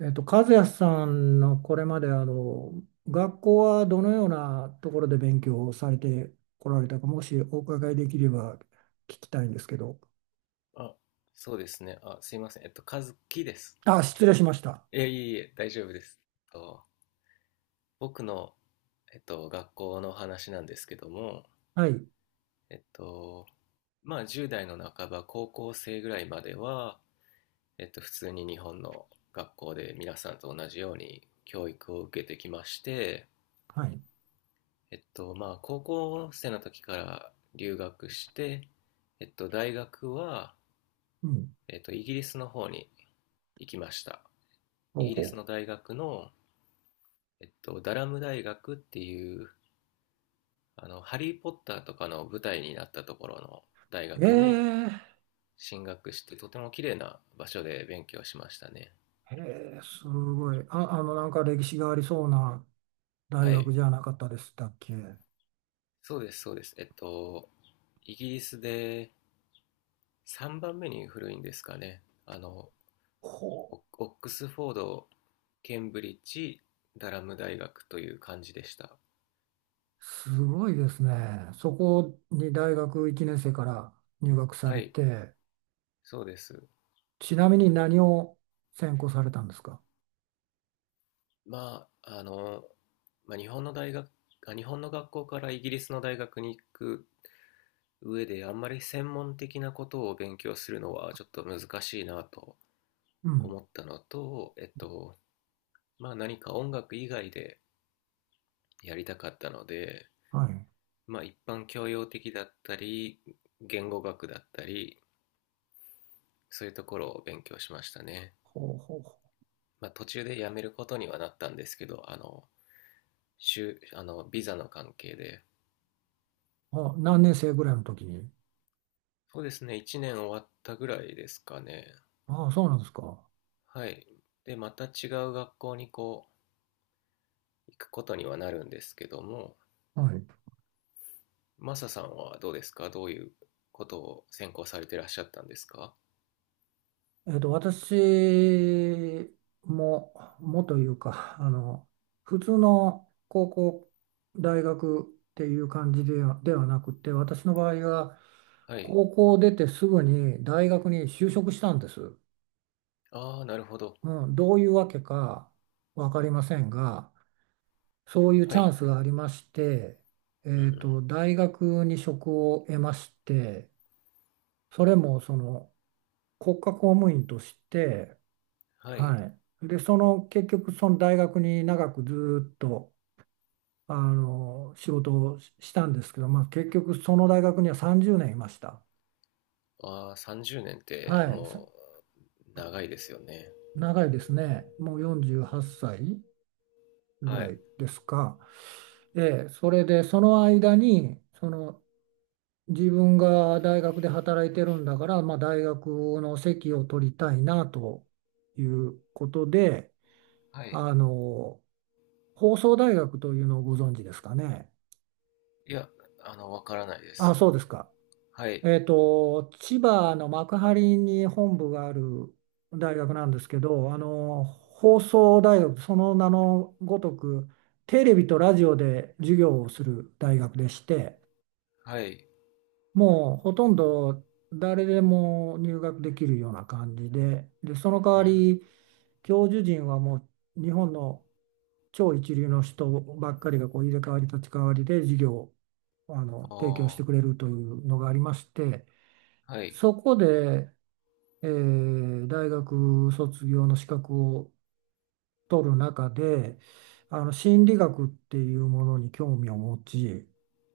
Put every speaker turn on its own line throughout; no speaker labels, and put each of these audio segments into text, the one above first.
和也さんのこれまで学校はどのようなところで勉強をされてこられたか、もしお伺いできれば聞きたいんですけど。
あ、そうですね。あ、すいません。和樹です。
あ、失礼しました。
いやいえいえ、大丈夫です。と、僕の、学校の話なんですけども、
はい、
えっと、まあ、10代の半ば、高校生ぐらいまでは、普通に日本の学校で皆さんと同じように教育を受けてきまして、
はい。
まあ、高校生の時から留学して、大学は、
うん、
イギリスの方に行きました。イ
ほう
ギリスの
ほ
大学の、ダラム大学っていう、あの、ハリー・ポッターとかの舞台になったところの大
う。え
学に
ー、
進学して、とても綺麗な場所で勉強しましたね。
えー、すごい。あ、なんか歴史がありそうな大
は
学
い。
じゃなかったでしたっけ。
そうです、そうです。イギリスで3番目に古いんですかね。あの、
ほ
オオックスフォード、ケンブリッジ、ダラム大学という感じでした。
う、すごいですね。そこに大学1年生から入学さ
は
れ
い、
て、
そうです。
ちなみに何を専攻されたんですか？
まあ、あの、まあ、日本の学校からイギリスの大学に行く上であんまり専門的なことを勉強するのはちょっと難しいなと
うん。
思ったのと、まあ何か音楽以外でやりたかったので、
はい。
まあ一般教養的だったり、言語学だったり、そういうところを勉強しましたね。
ほうほう
まあ途中でやめることにはなったんですけど、あの、週あのビザの関係で。
ほう。あ、何年生ぐらいの時に。
そうですね、1年終わったぐらいですかね。
ああ、そうなんですか。
はい。で、また違う学校にこう、行くことにはなるんですけども、
はい。
マサさんはどうですか？どういうことを専攻されてらっしゃったんですか？
私も、もというか、普通の高校、大学っていう感じでは、ではなくて、私の場合は、
はい。
高校を出てすぐに大学に就職したんです。
ああ、なるほど。
うん、どういうわけか分かりませんが、そういう
は
チャン
い。
スがありまして、
うん。
大学に職を得まして、それもその国家公務員として、
はい。
はい。で、その結局その大学に長くずーっと仕事をししたんですけど、まあ、結局その大学には30年いました。
ああ、30年って
はい。さ
もう長いですよね。
長いですね。もう48歳ぐ
は
ら
い。
いですか。ええ、それでその間にその自分が大学で働いてるんだから、まあ、大学の席を取りたいなということで、
はい。
あの、放送大学というのをご存知ですかね。
いや、あの、わからないで
あ、
す。
そうですか。
はい。
千葉の幕張に本部がある大学なんですけど、放送大学、その名のごとく、テレビとラジオで授業をする大学でして、
はい。
もうほとんど誰でも入学できるような感じで、で、その代
う
わ
ん。
り教授陣はもう日本の超一流の人ばっかりがこう入れ替わり立ち替わりで授業を提供し
あ
てくれるというのがありまして、
あ、はい。
そこで、えー大学卒業の資格を取る中で、あの心理学っていうものに興味を持ち、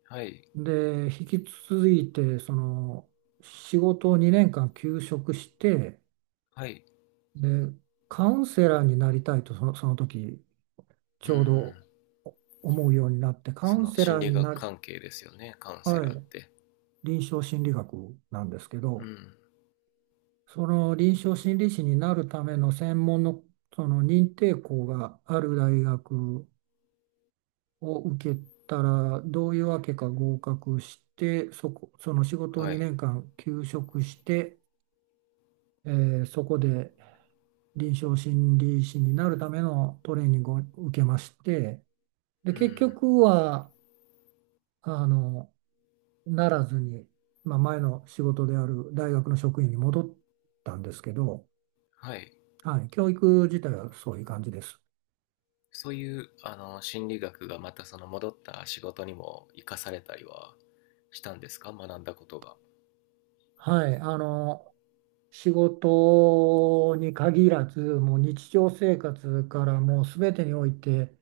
はい。
で、引き続いて、その、仕事を2年間休職して、
はい。
で、カウンセラーになりたいと、その、その時、
う
ちょうど
ん。
お思うようになって、カ
そ
ウン
の
セ
心
ラー
理
に
学
なる、
関係ですよね。カウンセ
は
ラーっ
い、
て。
臨床心理学なんですけど、
うん。
その臨床心理士になるための専門の、その認定校がある大学を受けたら、どういうわけか合格して、そこ、その仕事を
は
2
い。
年間休職して、えーそこで臨床心理士になるためのトレーニングを受けまして、で、
う
結
ん。
局は、あの、ならずに、まあ、前の仕事である大学の職員に戻ったんですけど、
はい。
はい、教育自体はそういう感じです。
そういうあの心理学がまたその戻った仕事にも生かされたりはしたんですか？学んだことが。
はい、仕事に限らず、もう日常生活からもう全てにおいて、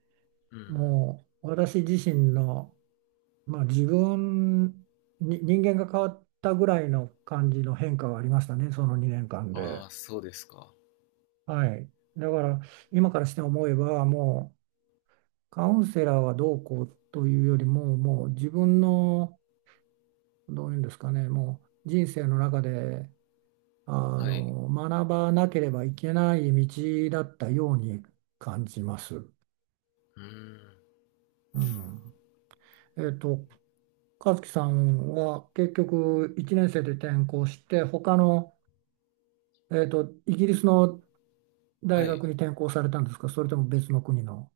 うん。
もう私自身のまあ、自分に人間が変わったぐらいの感じの変化はありましたね、その2年間で。
ああ、そうですか。
はい。だから、今からして思えば、もうカウンセラーはどうこうというよりも、もう自分の、どういうんですかね、もう人生の中で、あ
はい。
学ばなければいけない道だったように感じます。
うーん。
うん。えっと、和樹さんは結局1年生で転校して、他のイギリスの大
は
学に
い。
転校されたんですか、それとも別の国の。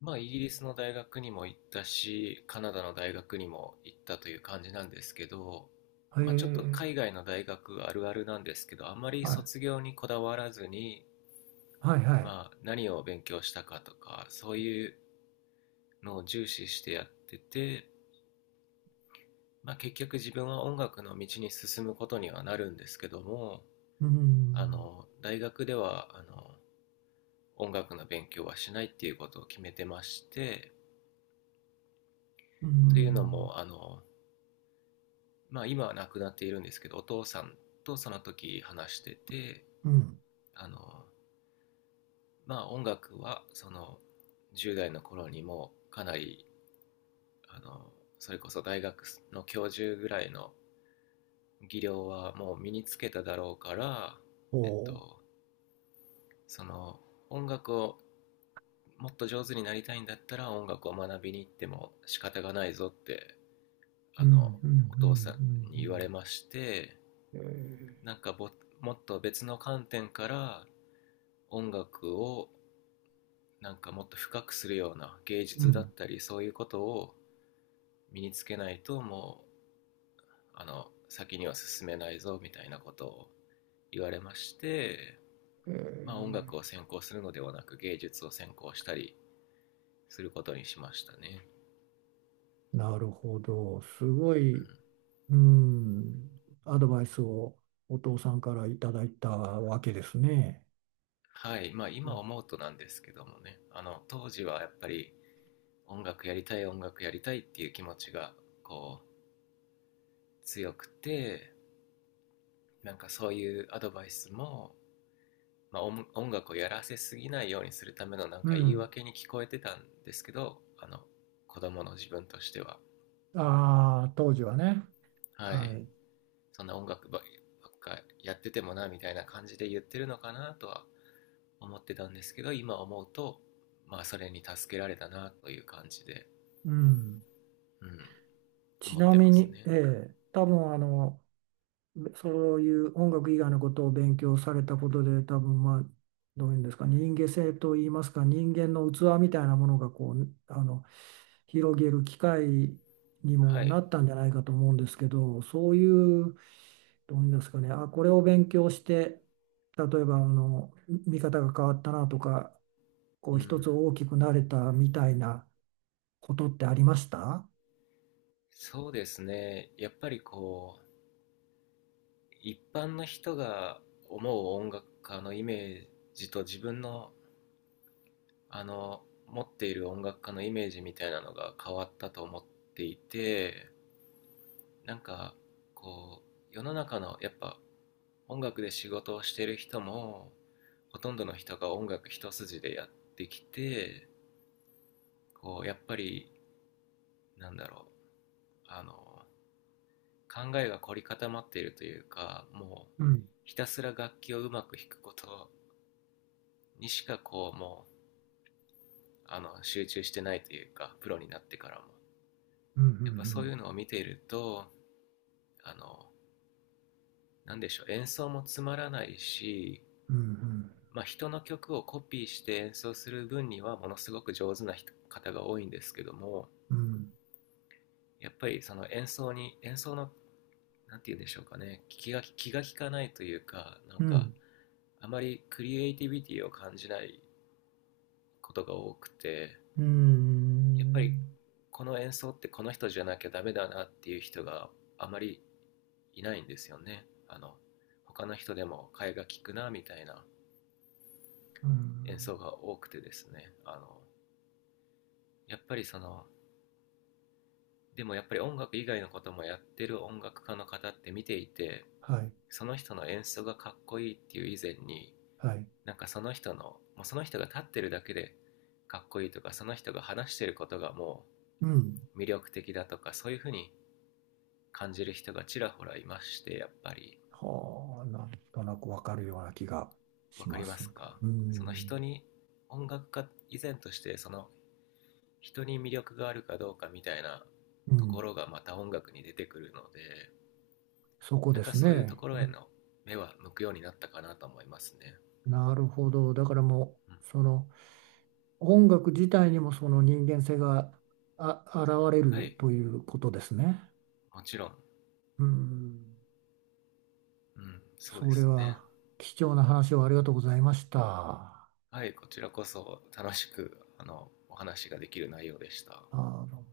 まあ、イギリスの大学にも行ったし、カナダの大学にも行ったという感じなんですけど、
へ
まあ、ちょっと
え、
海外の大学あるあるなんですけど、あまり
はい、
卒業にこだわらずに、
はい、はい。
まあ、何を勉強したかとか、そういうのを重視してやってて、まあ、結局自分は音楽の道に進むことにはなるんですけども、
う
あ
ん、
の大学ではあの音楽の勉強はしないっていうことを決めてまして、
う
というの
ん、
もあの、まあ、今は亡くなっているんですけどお父さんとその時話してて、
うん、
あの、まあ、音楽はその10代の頃にもかなりあのそれこそ大学の教授ぐらいの技量はもう身につけただろうから、
お
えっ
ー、
と、その音楽をもっと上手になりたいんだったら音楽を学びに行っても仕方がないぞって、あ
うん、
の
うん、
お
う
父さんに言わ
ん、
れまして、
うんうんえ
なんかもっと別の観点から音楽をなんかもっと深くするような芸
ーう
術だっ
ん。
たりそういうことを身につけないともうあの先には進めないぞみたいなことを言われまして、
え
まあ、音楽を
ー、
専攻するのではなく芸術を専攻したりすることにしましたね。
なるほど。すご
う
い、
ん。
うん、アドバイスをお父さんからいただいたわけですね。
はい、まあ
う
今
ん
思うとなんですけどもね、あの当時はやっぱり音楽やりたい音楽やりたいっていう気持ちがこう強くて、なんかそういうアドバイスも、まあ、音楽をやらせすぎないようにするためのなん
う
か言い
ん。
訳に聞こえてたんですけど、あの子供の自分としては、
ああ、当時はね。
は
は
い、
い。
そんな音楽ばっかやっててもなみたいな感じで言ってるのかなとは思ってたんですけど、今思うと、まあそれに助けられたなという感じで、
うん。
うん。
ち
思っ
な
て
み
ます
に、
ね。
ええ、多分そういう音楽以外のことを勉強されたことで、多分まあ、どういうんですか、人間性といいますか、人間の器みたいなものがこう、広げる機会に
は
もな
い。
ったんじゃないかと思うんですけど、そういう、どういうんですかね、あ、これを勉強して、例えば見方が変わったなとか、こ
う
う、一
ん。
つ大きくなれたみたいなことってありました？
そうですね。やっぱりこう、一般の人が思う音楽家のイメージと自分の、あの、持っている音楽家のイメージみたいなのが変わったと思っていて、なんか、こう、世の中の、やっぱ、音楽で仕事をしている人も、ほとんどの人が音楽一筋でやってきて、こう、やっぱり、なんだろう、あの、考えが凝り固まっているというかもう
うん、
ひたすら楽器をうまく弾くことにしかこうもうあの集中してないというかプロになってからも、
うん、う
やっぱそうい
ん、
うのを見ているとあの、なんでしょう、演奏もつまらないし、
うん、うん、うん
まあ、人の曲をコピーして演奏する分にはものすごく上手な人方が多いんですけども、
うん、
やっぱりその演奏に演奏の何て言うんでしょうかね、気が利かないというかなん
う
か
ん、
あまりクリエイティビティを感じないことが多くて、
うー
やっぱり
ん、
この演奏ってこの人じゃなきゃダメだなっていう人があまりいないんですよね、あの他の人でも替えが利くなみたいな
う
演
ん、
奏が多くてですね、あのやっぱりそのでもやっぱり音楽以外のこともやってる音楽家の方って見ていて、
はい、
その人の演奏がかっこいいっていう以前に
はい、
なんかその人のもうその人が立ってるだけでかっこいいとかその人が話してることがも
うん。
う魅力的だとかそういうふうに感じる人がちらほらいましてやっぱり、
はあ、なんとなくわかるような気が
分
し
か
ま
りま
す。
すか？
う
その人
ん、
に音楽家以前としてその人に魅力があるかどうかみたいな
う
とこ
ん、
ろがまた音楽に出てくるので、
そこ
なん
で
か
す
そういうと
ね。
こ
う
ろへ
ん、
の目は向くようになったかなと思いますね、
なるほど。だからも
うん、
う、その音楽自体にもその人間性があ、現れ
は
る
い
ということですね。
もちろん、
うん、
うん、そうで
それ
すね。
は貴重な話をありがとうございました。あ
はいこちらこそ楽しくあのお話ができる内容でした。
の